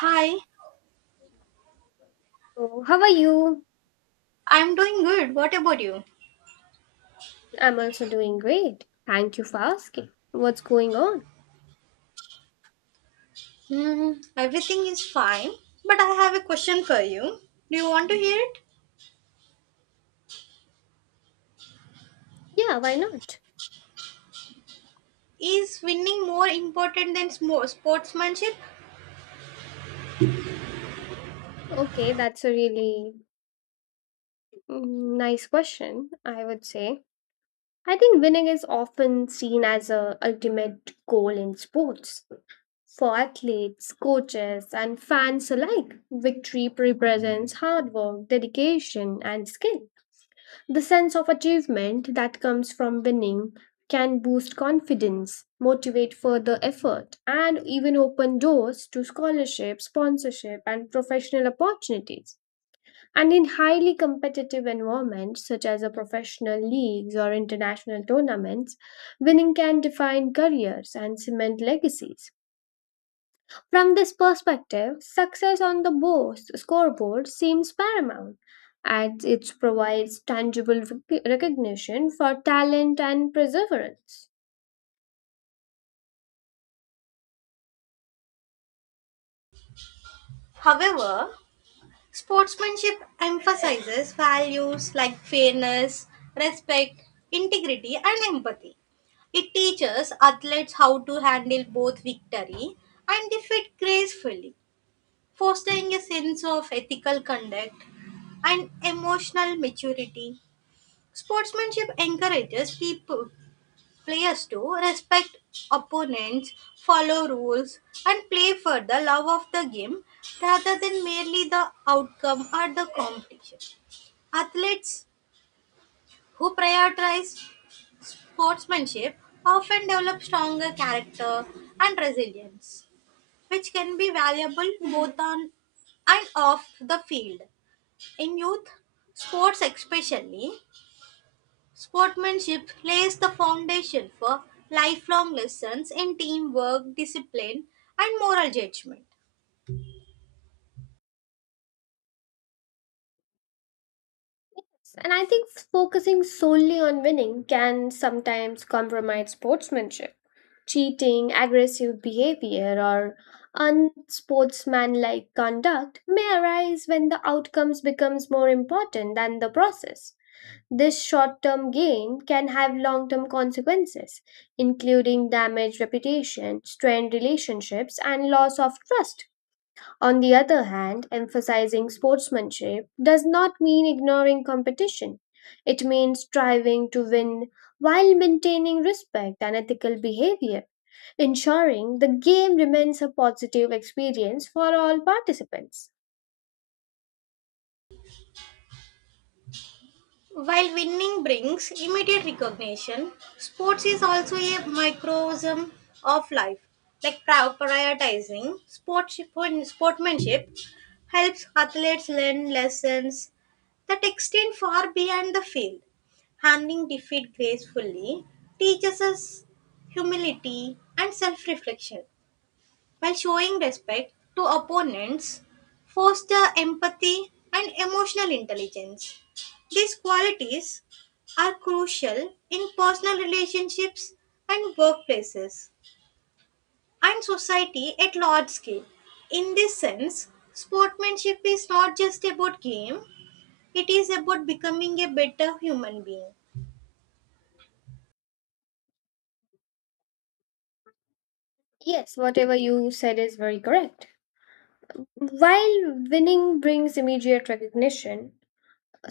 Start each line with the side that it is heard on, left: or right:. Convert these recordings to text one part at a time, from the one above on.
right: Hi,
left: So, how are you?
right: I'm doing good. What about you?
left: I'm also doing great. Thank you for asking. What's going on?
right: Everything is fine, but I have a question for you. Do you want to hear it?
left: Yeah, why not?
right: Is winning more important than sportsmanship?
left: Okay, that's a really nice question, I would say. I think winning is often seen as a ultimate goal in sports. For athletes, coaches, and fans alike, victory represents hard work, dedication, and skill. The sense of achievement that comes from winning can boost confidence, motivate further effort, and even open doors to scholarship, sponsorship, and professional opportunities. And in highly competitive environments such as a professional leagues or international tournaments, winning can define careers and cement legacies. From this perspective, success on the scoreboard seems paramount, as it provides tangible recognition for talent and perseverance.
right: However, sportsmanship emphasizes values like fairness, respect, integrity, and empathy. It teaches athletes how to handle both victory and defeat gracefully, fostering a sense of ethical conduct and emotional maturity. Sportsmanship encourages people, players to respect opponents, follow rules, and play for the love of the game rather than merely the outcome or the competition. Athletes who prioritize sportsmanship often develop stronger character and resilience, which can be valuable both on and off the field. In youth sports, especially, sportsmanship lays the foundation for lifelong lessons in teamwork, discipline, and moral judgment.
left: And I think focusing solely on winning can sometimes compromise sportsmanship. Cheating, aggressive behavior, or unsportsmanlike conduct may arise when the outcomes becomes more important than the process. This short term gain can have long term consequences, including damaged reputation, strained relationships, and loss of trust. On the other hand, emphasizing sportsmanship does not mean ignoring competition. It means striving to win while maintaining respect and ethical behavior, ensuring the game remains a positive experience for all participants.
right: While winning brings immediate recognition, sports is also a microcosm of life. Like prioritizing sports, sportsmanship helps athletes learn lessons that extend far beyond the field. Handling defeat gracefully teaches us humility and self reflection, while showing respect to opponents, foster empathy and emotional intelligence. These qualities are crucial in personal relationships and workplaces and society at large scale. In this sense, sportsmanship is not just about game, it is about becoming a better human being.
left: Yes, whatever you said is very correct. While winning brings immediate recognition,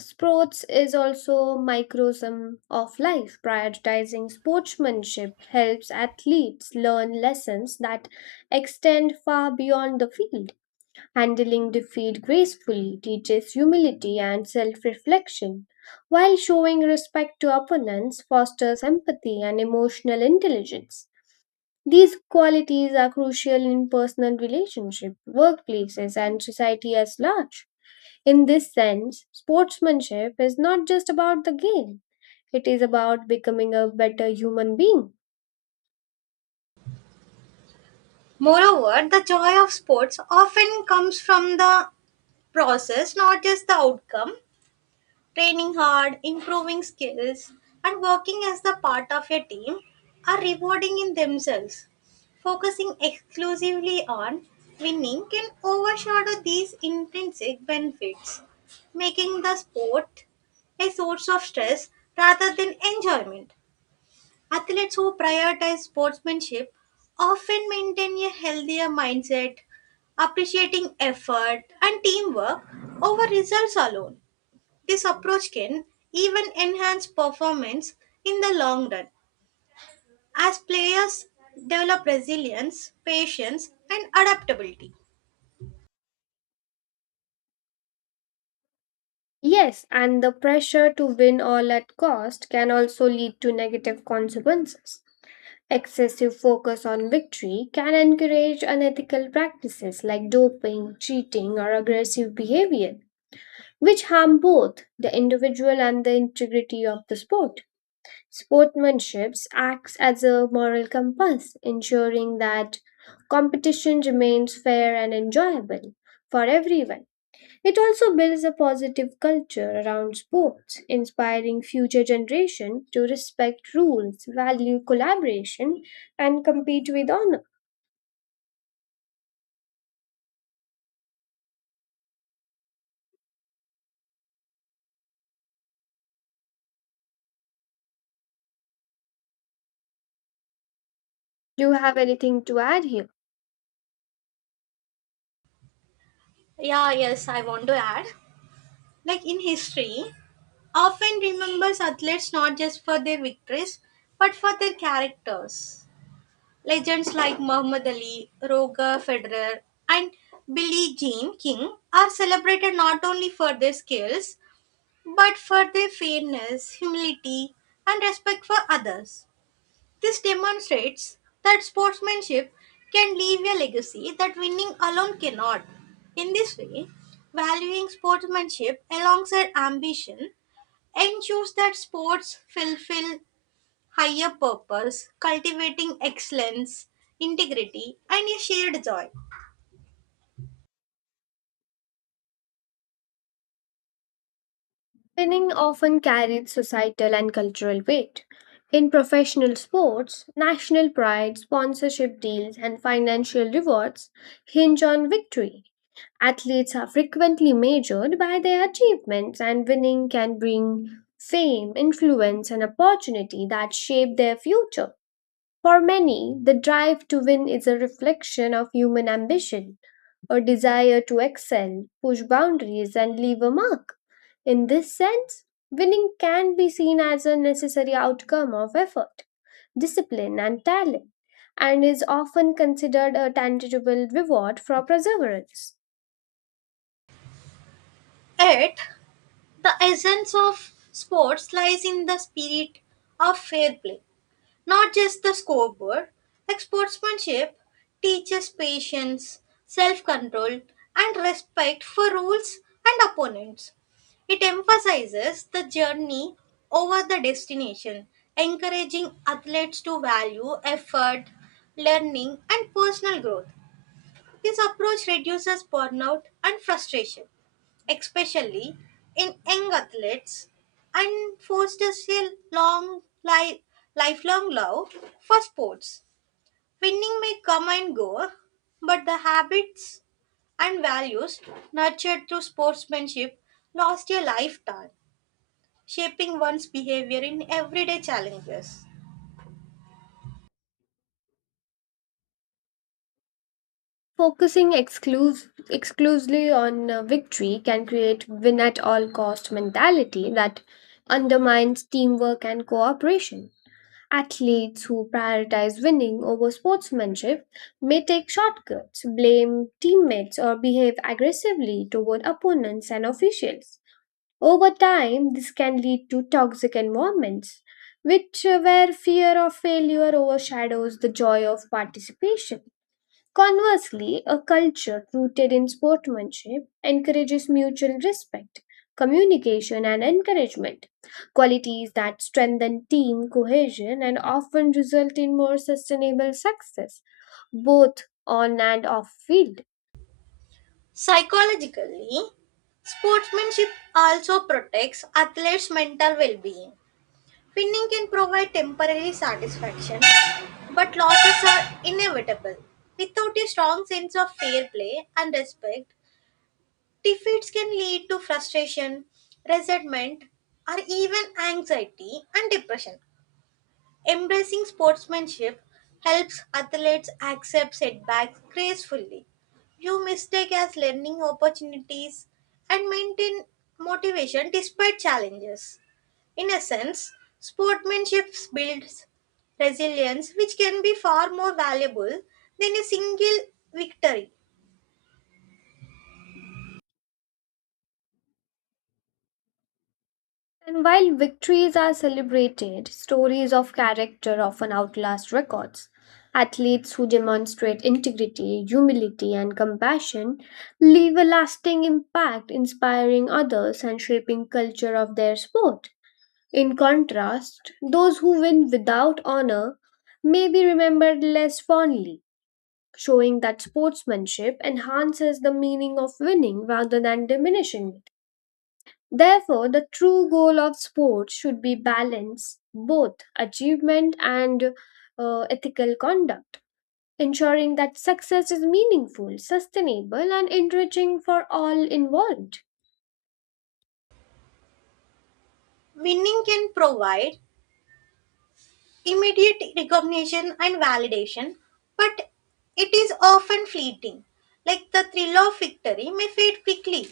left: sports is also microcosm of life. Prioritizing sportsmanship helps athletes learn lessons that extend far beyond the field. Handling defeat gracefully teaches humility and self-reflection, while showing respect to opponents fosters empathy and emotional intelligence. These qualities are crucial in personal relationships, workplaces, and society as large. In this sense, sportsmanship is not just about the game, it is about becoming a better human being.
right: Moreover, the joy of sports often comes from the process, not just the outcome. Training hard, improving skills, and working as the part of a team are rewarding in themselves. Focusing exclusively on winning can overshadow these intrinsic benefits, making the sport a source of stress rather than enjoyment. Athletes who prioritize sportsmanship often maintain a healthier mindset, appreciating effort and teamwork over results alone. This approach can even enhance performance in the long run as players develop resilience, patience, and adaptability.
left: Yes, and the pressure to win all at cost can also lead to negative consequences. Excessive focus on victory can encourage unethical practices like doping, cheating, or aggressive behavior, which harm both the individual and the integrity of the sport. Sportsmanship acts as a moral compass, ensuring that competition remains fair and enjoyable for everyone. It also builds a positive culture around sports, inspiring future generations to respect rules, value collaboration, and compete with honor. Do you have anything to add here?
right: Yeah, yes, I want to add. Like in history, often remembers athletes not just for their victories but for their characters. Legends like Muhammad Ali, Roger Federer, and Billie Jean King are celebrated not only for their skills but for their fairness, humility, and respect for others. This demonstrates that sportsmanship can leave a legacy that winning alone cannot. In this way, valuing sportsmanship alongside ambition ensures that sports fulfill higher purpose, cultivating excellence, integrity, and a shared joy.
left: Winning often carried societal and cultural weight. In professional sports, national pride, sponsorship deals, and financial rewards hinge on victory. Athletes are frequently measured by their achievements, and winning can bring fame, influence, and opportunity that shape their future. For many, the drive to win is a reflection of human ambition or desire to excel, push boundaries, and leave a mark. In this sense, winning can be seen as a necessary outcome of effort, discipline, and talent, and is often considered a tangible reward for perseverance.
right: Yet, the essence of sports lies in the spirit of fair play, not just the scoreboard. Like sportsmanship teaches patience, self control, and respect for rules and opponents. It emphasizes the journey over the destination, encouraging athletes to value effort, learning, and personal growth. This approach reduces burnout and frustration, especially in young athletes, and fosters a long li- lifelong love for sports. Winning may come and go, but the habits and values nurtured through sportsmanship last a lifetime, shaping one's behavior in everyday challenges.
left: Focusing exclusively on victory can create win at all cost mentality that undermines teamwork and cooperation. Athletes who prioritize winning over sportsmanship may take shortcuts, blame teammates, or behave aggressively toward opponents and officials. Over time, this can lead to toxic environments, which where fear of failure overshadows the joy of participation. Conversely, a culture rooted in sportsmanship encourages mutual respect, communication, and encouragement, qualities that strengthen team cohesion and often result in more sustainable success, both on and off field.
right: Psychologically, sportsmanship also protects athletes' mental well being. Pinning can provide temporary satisfaction, but losses are inevitable. Without a strong sense of fair play and respect, defeats can lead to frustration, resentment, or even anxiety and depression. Embracing sportsmanship helps athletes accept setbacks gracefully, view mistakes as learning opportunities, and maintain motivation despite challenges. In a sense, sportsmanship builds resilience, which can be far more valuable than a single victory.
left: And while victories are celebrated, stories of character often outlast records. Athletes who demonstrate integrity, humility, and compassion leave a lasting impact, inspiring others and shaping culture of their sport. In contrast, those who win without honor may be remembered less fondly, showing that sportsmanship enhances the meaning of winning rather than diminishing it. Therefore, the true goal of sport should be balance, both achievement and ethical conduct, ensuring that success is meaningful, sustainable, and enriching for all involved.
right: Winning can provide immediate recognition and validation, but it is often fleeting. Like the thrill of victory may fade quickly,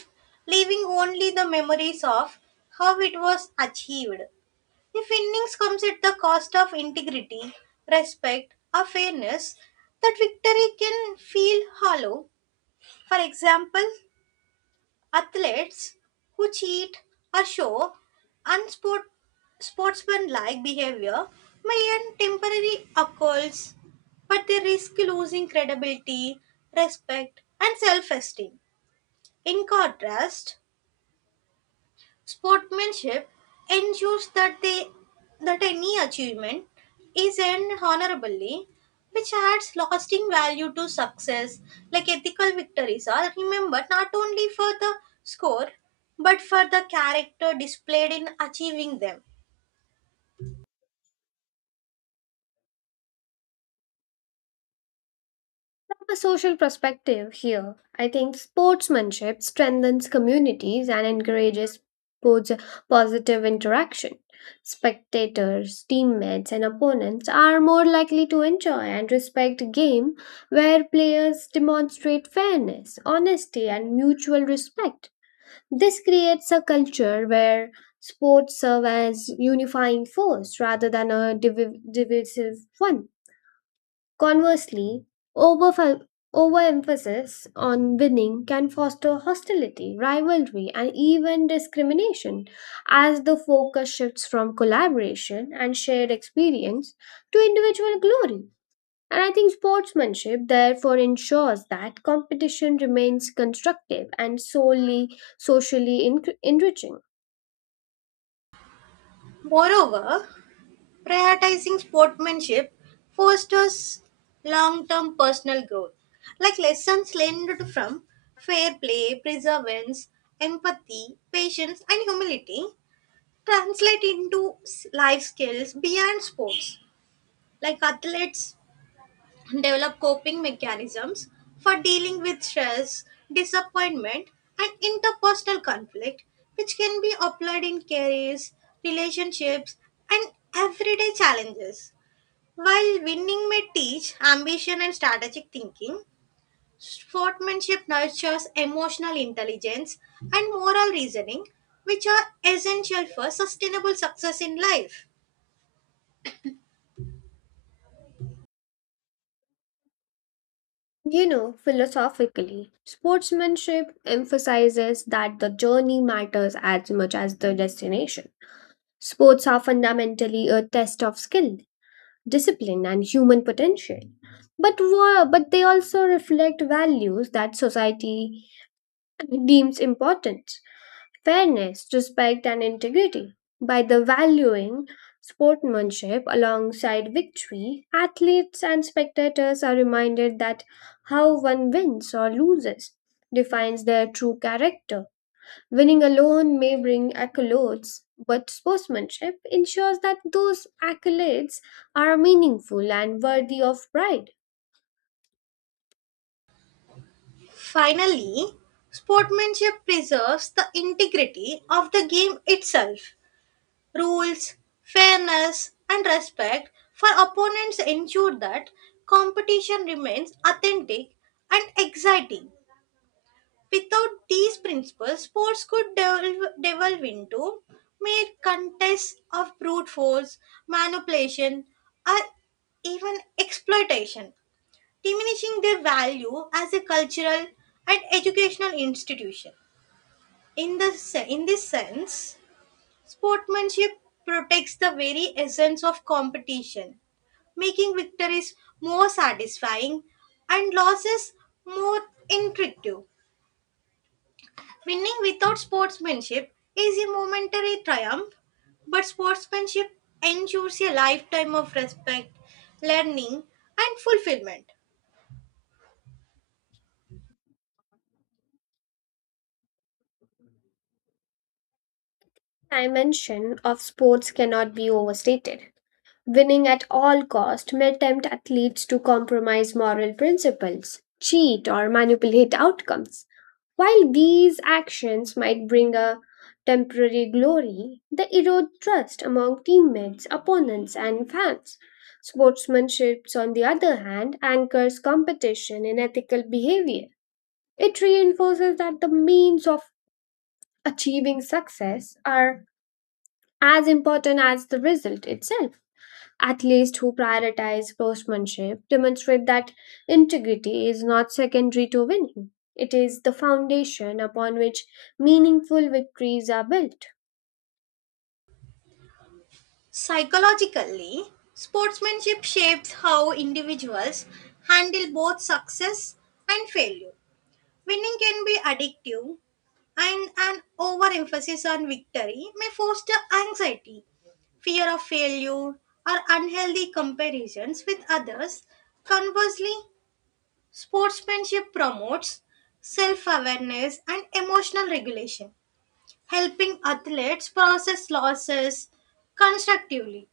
right: leaving only the memories of how it was achieved. If innings comes at the cost of integrity, respect, or fairness, that victory can feel hollow. For example, athletes who cheat or show unsport sportsmanlike behavior may earn temporary accolades, but they risk losing credibility, respect, and self-esteem. In contrast, sportsmanship ensures that any achievement is earned honorably, which adds lasting value to success. Like ethical victories are remembered not only for the score but for the character displayed in achieving them.
left: From a social perspective here, I think sportsmanship strengthens communities and encourages both positive interaction. Spectators, teammates, and opponents are more likely to enjoy and respect a game where players demonstrate fairness, honesty, and mutual respect. This creates a culture where sports serve as unifying force rather than a divisive one. Conversely, overf- overemphasis on winning can foster hostility, rivalry, and even discrimination as the focus shifts from collaboration and shared experience to individual glory. And I think sportsmanship therefore ensures that competition remains constructive and solely socially enriching.
right: Moreover, prioritizing sportsmanship fosters long-term personal growth, like lessons learned from fair play, perseverance, empathy, patience, and humility translate into life skills beyond sports. Like athletes develop coping mechanisms for dealing with stress, disappointment, and interpersonal conflict, which can be applied in careers, relationships, and everyday challenges. While winning may teach ambition and strategic thinking, sportsmanship nurtures emotional intelligence and moral reasoning, which are essential for sustainable success in life.
left: You know, philosophically, sportsmanship emphasizes that the journey matters as much as the destination. Sports are fundamentally a test of skill, discipline, and human potential. But they also reflect values that society deems important: fairness, respect, and integrity. By the valuing sportsmanship alongside victory, athletes and spectators are reminded that how one wins or loses defines their true character. Winning alone may bring accolades, but sportsmanship ensures that those accolades are meaningful and worthy of pride.
right: Finally, sportsmanship preserves the integrity of the game itself. Rules, fairness, and respect for opponents ensure that competition remains authentic and exciting. Without these principles, sports could devolve into mere contests of brute force, manipulation, or even exploitation, diminishing their value as a cultural and educational institution. In this sense, sportsmanship protects the very essence of competition, making victories more satisfying and losses more intricate. Winning without sportsmanship is a momentary triumph, but sportsmanship ensures a lifetime of respect, learning, and fulfillment.
left: Dimension of sports cannot be overstated. Winning at all cost may tempt athletes to compromise moral principles, cheat or manipulate outcomes. While these actions might bring a temporary glory, they erode trust among teammates, opponents, and fans. Sportsmanship, on the other hand, anchors competition in ethical behavior. It reinforces that the means of achieving success are as important as the result itself. Athletes who prioritize sportsmanship demonstrate that integrity is not secondary to winning, it is the foundation upon which meaningful victories are built.
right: Psychologically, sportsmanship shapes how individuals handle both success and failure. Winning can be addictive, and an overemphasis on victory may foster anxiety, fear of failure, or unhealthy comparisons with others. Conversely, sportsmanship promotes self awareness and emotional regulation, helping athletes process losses constructively.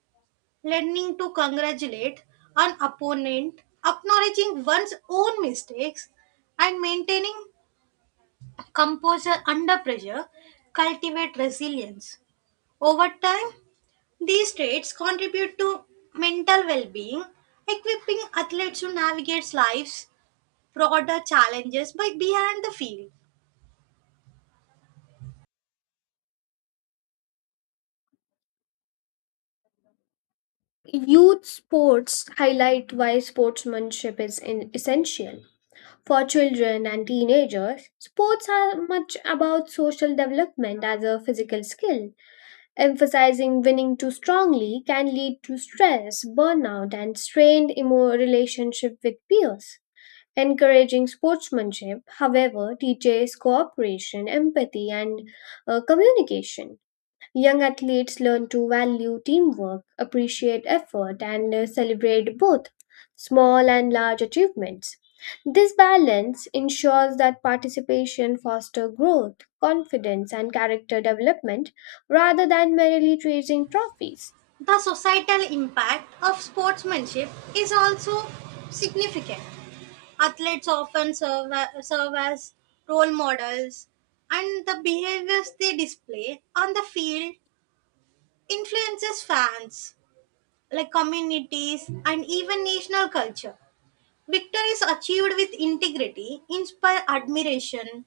right: Learning to congratulate an opponent, acknowledging one's own mistakes, and maintaining composure under pressure cultivate resilience. Over time, these traits contribute to mental well being, equipping athletes to navigate life's broader challenges by beyond the field.
left: Youth sports highlight why sportsmanship is essential. For children and teenagers, sports are much about social development as a physical skill. Emphasizing winning too strongly can lead to stress, burnout, and strained relationship with peers. Encouraging sportsmanship, however, teaches cooperation, empathy, and communication. Young athletes learn to value teamwork, appreciate effort, and celebrate both small and large achievements. This balance ensures that participation fosters growth, confidence, and character development rather than merely chasing trophies.
right: The societal impact of sportsmanship is also significant. Athletes often serve as role models, and the behaviors they display on the field influences fans, like communities, and even national culture. Victories achieved with integrity inspire admiration,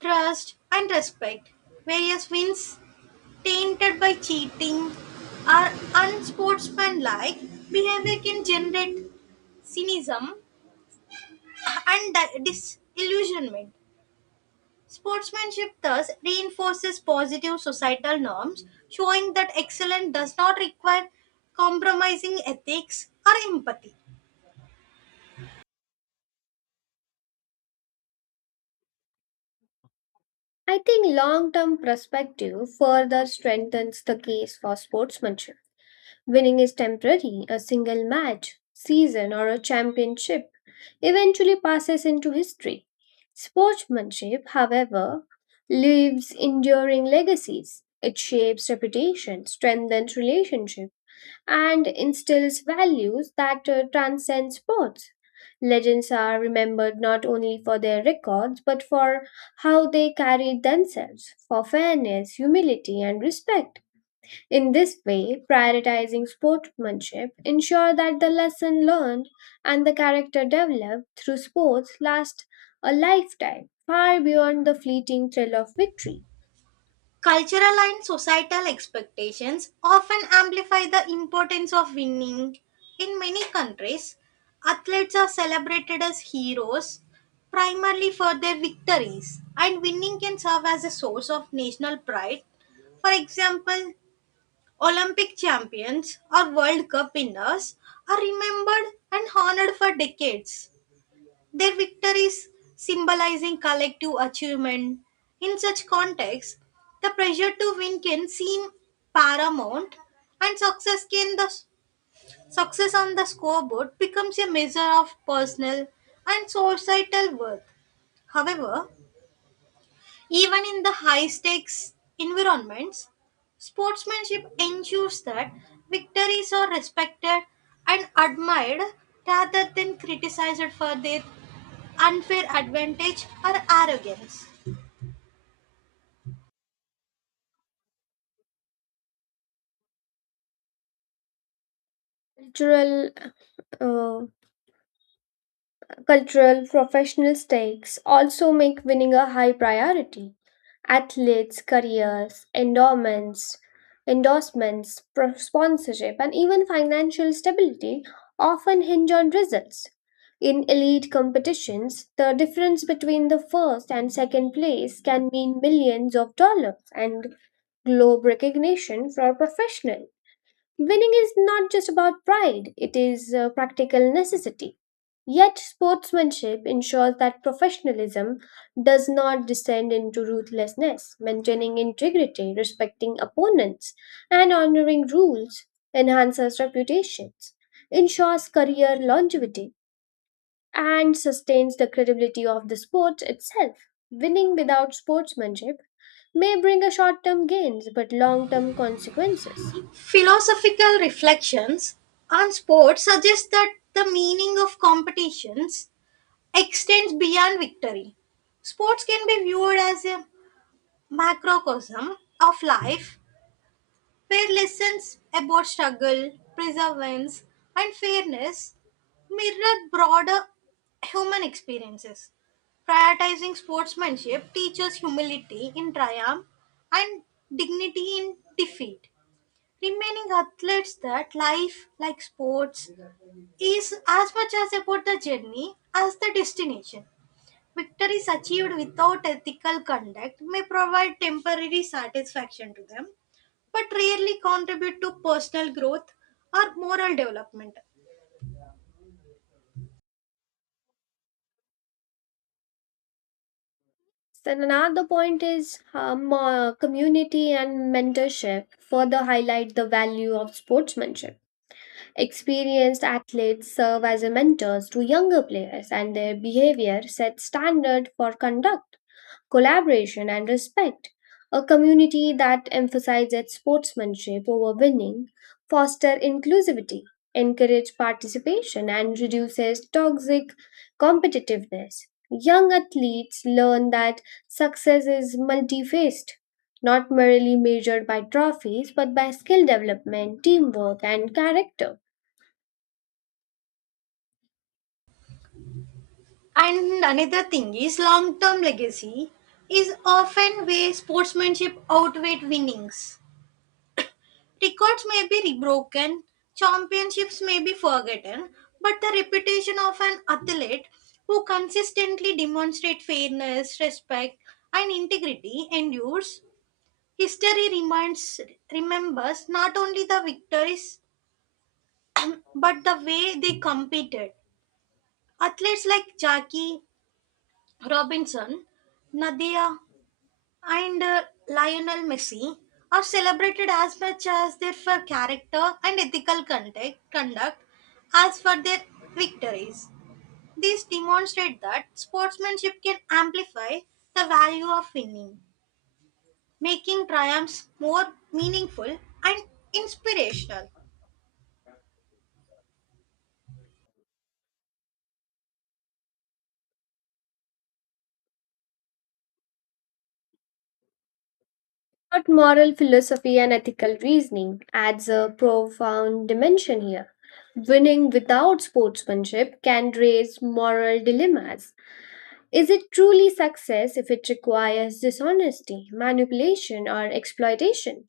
right: trust, and respect. Various wins tainted by cheating or unsportsmanlike behavior can generate cynicism and disillusionment. Sportsmanship thus reinforces positive societal norms, showing that excellence does not require compromising ethics or empathy.
left: I think long term perspective further strengthens the case for sportsmanship. Winning is temporary, a single match, season, or a championship eventually passes into history. Sportsmanship, however, leaves enduring legacies. It shapes reputation, strengthens relationships, and instills values that transcend sports. Legends are remembered not only for their records but for how they carried themselves, for fairness, humility, and respect. In this way, prioritizing sportsmanship ensure that the lesson learned and the character developed through sports last a lifetime, far beyond the fleeting thrill of victory.
right: Cultural and societal expectations often amplify the importance of winning. In many countries, athletes are celebrated as heroes primarily for their victories, and winning can serve as a source of national pride. For example, Olympic champions or World Cup winners are remembered and honored for decades. Their victories symbolizing collective achievement. In such context, the pressure to win can seem paramount, and success on the scoreboard becomes a measure of personal and societal worth. However, even in the high stakes environments, sportsmanship ensures that victories are respected and admired rather than criticized for their unfair advantage or arrogance.
left: Cultural uh, Cultural professional stakes also make winning a high priority. Athletes, careers, endowments, endorsements, sponsorship, and even financial stability often hinge on results. In elite competitions, the difference between the first and second place can mean millions of dollars and globe recognition for professionals. Winning is not just about pride, it is a practical necessity. Yet, sportsmanship ensures that professionalism does not descend into ruthlessness, maintaining integrity, respecting opponents, and honoring rules enhances reputations, ensures career longevity, and sustains the credibility of the sport itself. Winning without sportsmanship may bring a short term gains but long term consequences.
right: Philosophical reflections on sports suggest that the meaning of competitions extends beyond victory. Sports can be viewed as a macrocosm of life where lessons about struggle, perseverance, and fairness mirror broader human experiences. Prioritizing sportsmanship teaches humility in triumph and dignity in defeat, remaining athletes that life, like sports, is as much as about the journey as the destination. Victories achieved without ethical conduct may provide temporary satisfaction to them, but rarely contribute to personal growth or moral development.
left: So another point is community and mentorship further highlight the value of sportsmanship. Experienced athletes serve as a mentors to younger players and their behavior sets standard for conduct, collaboration, and respect. A community that emphasizes sportsmanship over winning fosters inclusivity, encourages participation, and reduces toxic competitiveness. Young athletes learn that success is multi-faced, not merely measured by trophies but by skill development, teamwork, and character.
right: And another thing is long term legacy is often where sportsmanship outweighed winnings. Records may be broken, championships may be forgotten, but the reputation of an athlete who consistently demonstrates fairness, respect, and integrity endures. History remembers not only the victories but the way they competed. Athletes like Jackie Robinson, Nadia, and Lionel Messi are celebrated as much as their for character and ethical conduct as for their victories. These demonstrate that sportsmanship can amplify the value of winning, making triumphs more meaningful and inspirational.
left: But moral philosophy and ethical reasoning adds a profound dimension here. Winning without sportsmanship can raise moral dilemmas. Is it truly success if it requires dishonesty, manipulation, or exploitation?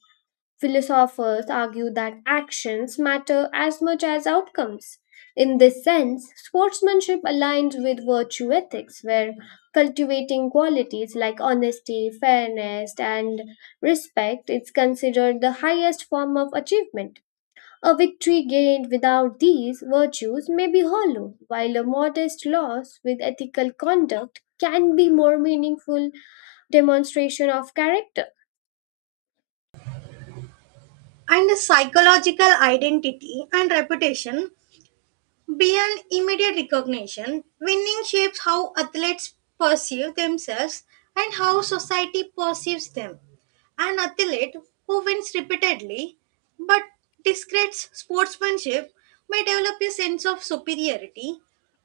left: Philosophers argue that actions matter as much as outcomes. In this sense, sportsmanship aligns with virtue ethics, where cultivating qualities like honesty, fairness, and respect is considered the highest form of achievement. A victory gained without these virtues may be hollow, while a modest loss with ethical conduct can be more meaningful demonstration of character.
right: And the psychological identity and reputation, beyond immediate recognition, winning shapes how athletes perceive themselves and how society perceives them. An athlete who wins repeatedly but discredits sportsmanship may develop a sense of superiority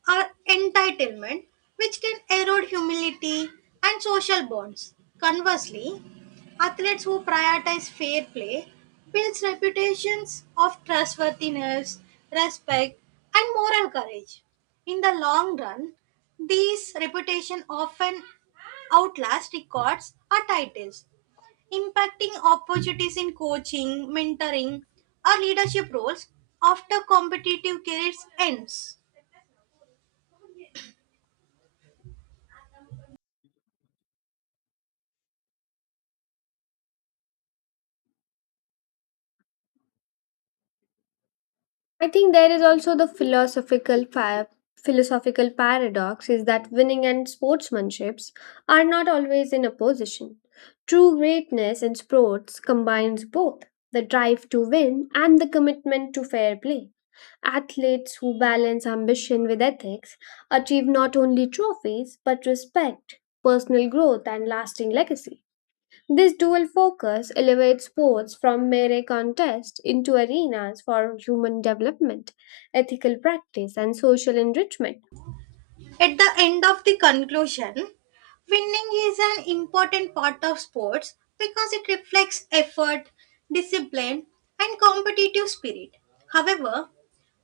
right: or entitlement, which can erode humility and social bonds. Conversely, athletes who prioritize fair play builds reputations of trustworthiness, respect, and moral courage. In the long run, these reputation often outlast records or titles, impacting opportunities in coaching, mentoring, or leadership roles after competitive careers ends.
left: I think there is also the philosophical paradox is that winning and sportsmanships are not always in opposition. True greatness in sports combines both the drive to win and the commitment to fair play. Athletes who balance ambition with ethics achieve not only trophies but respect, personal growth, and lasting legacy. This dual focus elevates sports from mere contest into arenas for human development, ethical practice, and social enrichment.
right: At the end of the conclusion, winning is an important part of sports because it reflects effort, discipline, and competitive spirit. However,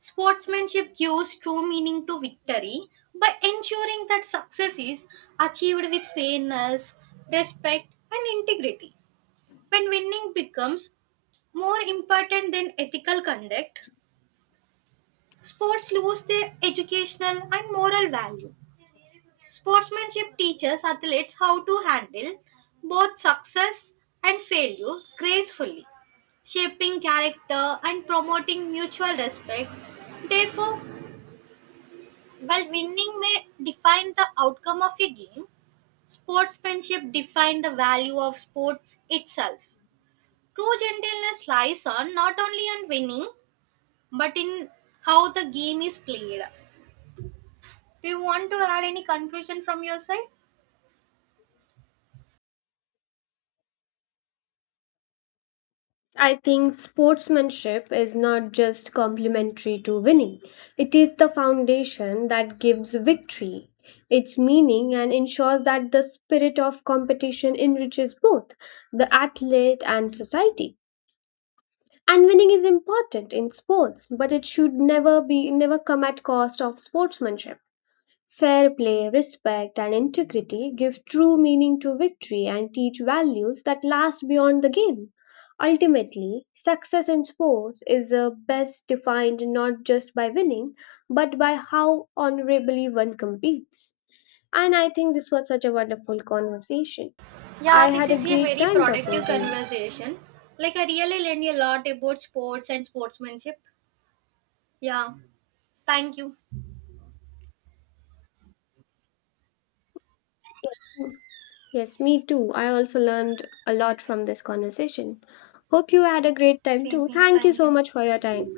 right: sportsmanship gives true meaning to victory by ensuring that success is achieved with fairness, respect, and integrity. When winning becomes more important than ethical conduct, sports lose their educational and moral value. Sportsmanship teaches athletes how to handle both success and failure gracefully, shaping character and promoting mutual respect. Therefore, while winning may define the outcome of a game, sportsmanship defines the value of sports itself. True gentleness lies on not only on winning but in how the game is played. Do you want to add any conclusion from your side?
left: I think sportsmanship is not just complementary to winning, it is the foundation that gives victory its meaning and ensures that the spirit of competition enriches both the athlete and society. And winning is important in sports, but it should never be never come at cost of sportsmanship. Fair play, respect, and integrity give true meaning to victory and teach values that last beyond the game. Ultimately, success in sports is best defined not just by winning, but by how honorably one competes. And I think this was such a wonderful conversation. I
right: Yeah, this
left: had a
right: is a
left: great
right: very
left: time talking
right: productive
left: to you.
right: conversation. Like, I really learned a lot about sports and sportsmanship. Yeah, thank you.
left: Yes, me too. I also learned a lot from this conversation. Hope you had a great time
right: Same
left: too.
right: here.
left: Thank you
right: Thank
left: so
right: you.
left: much for your time.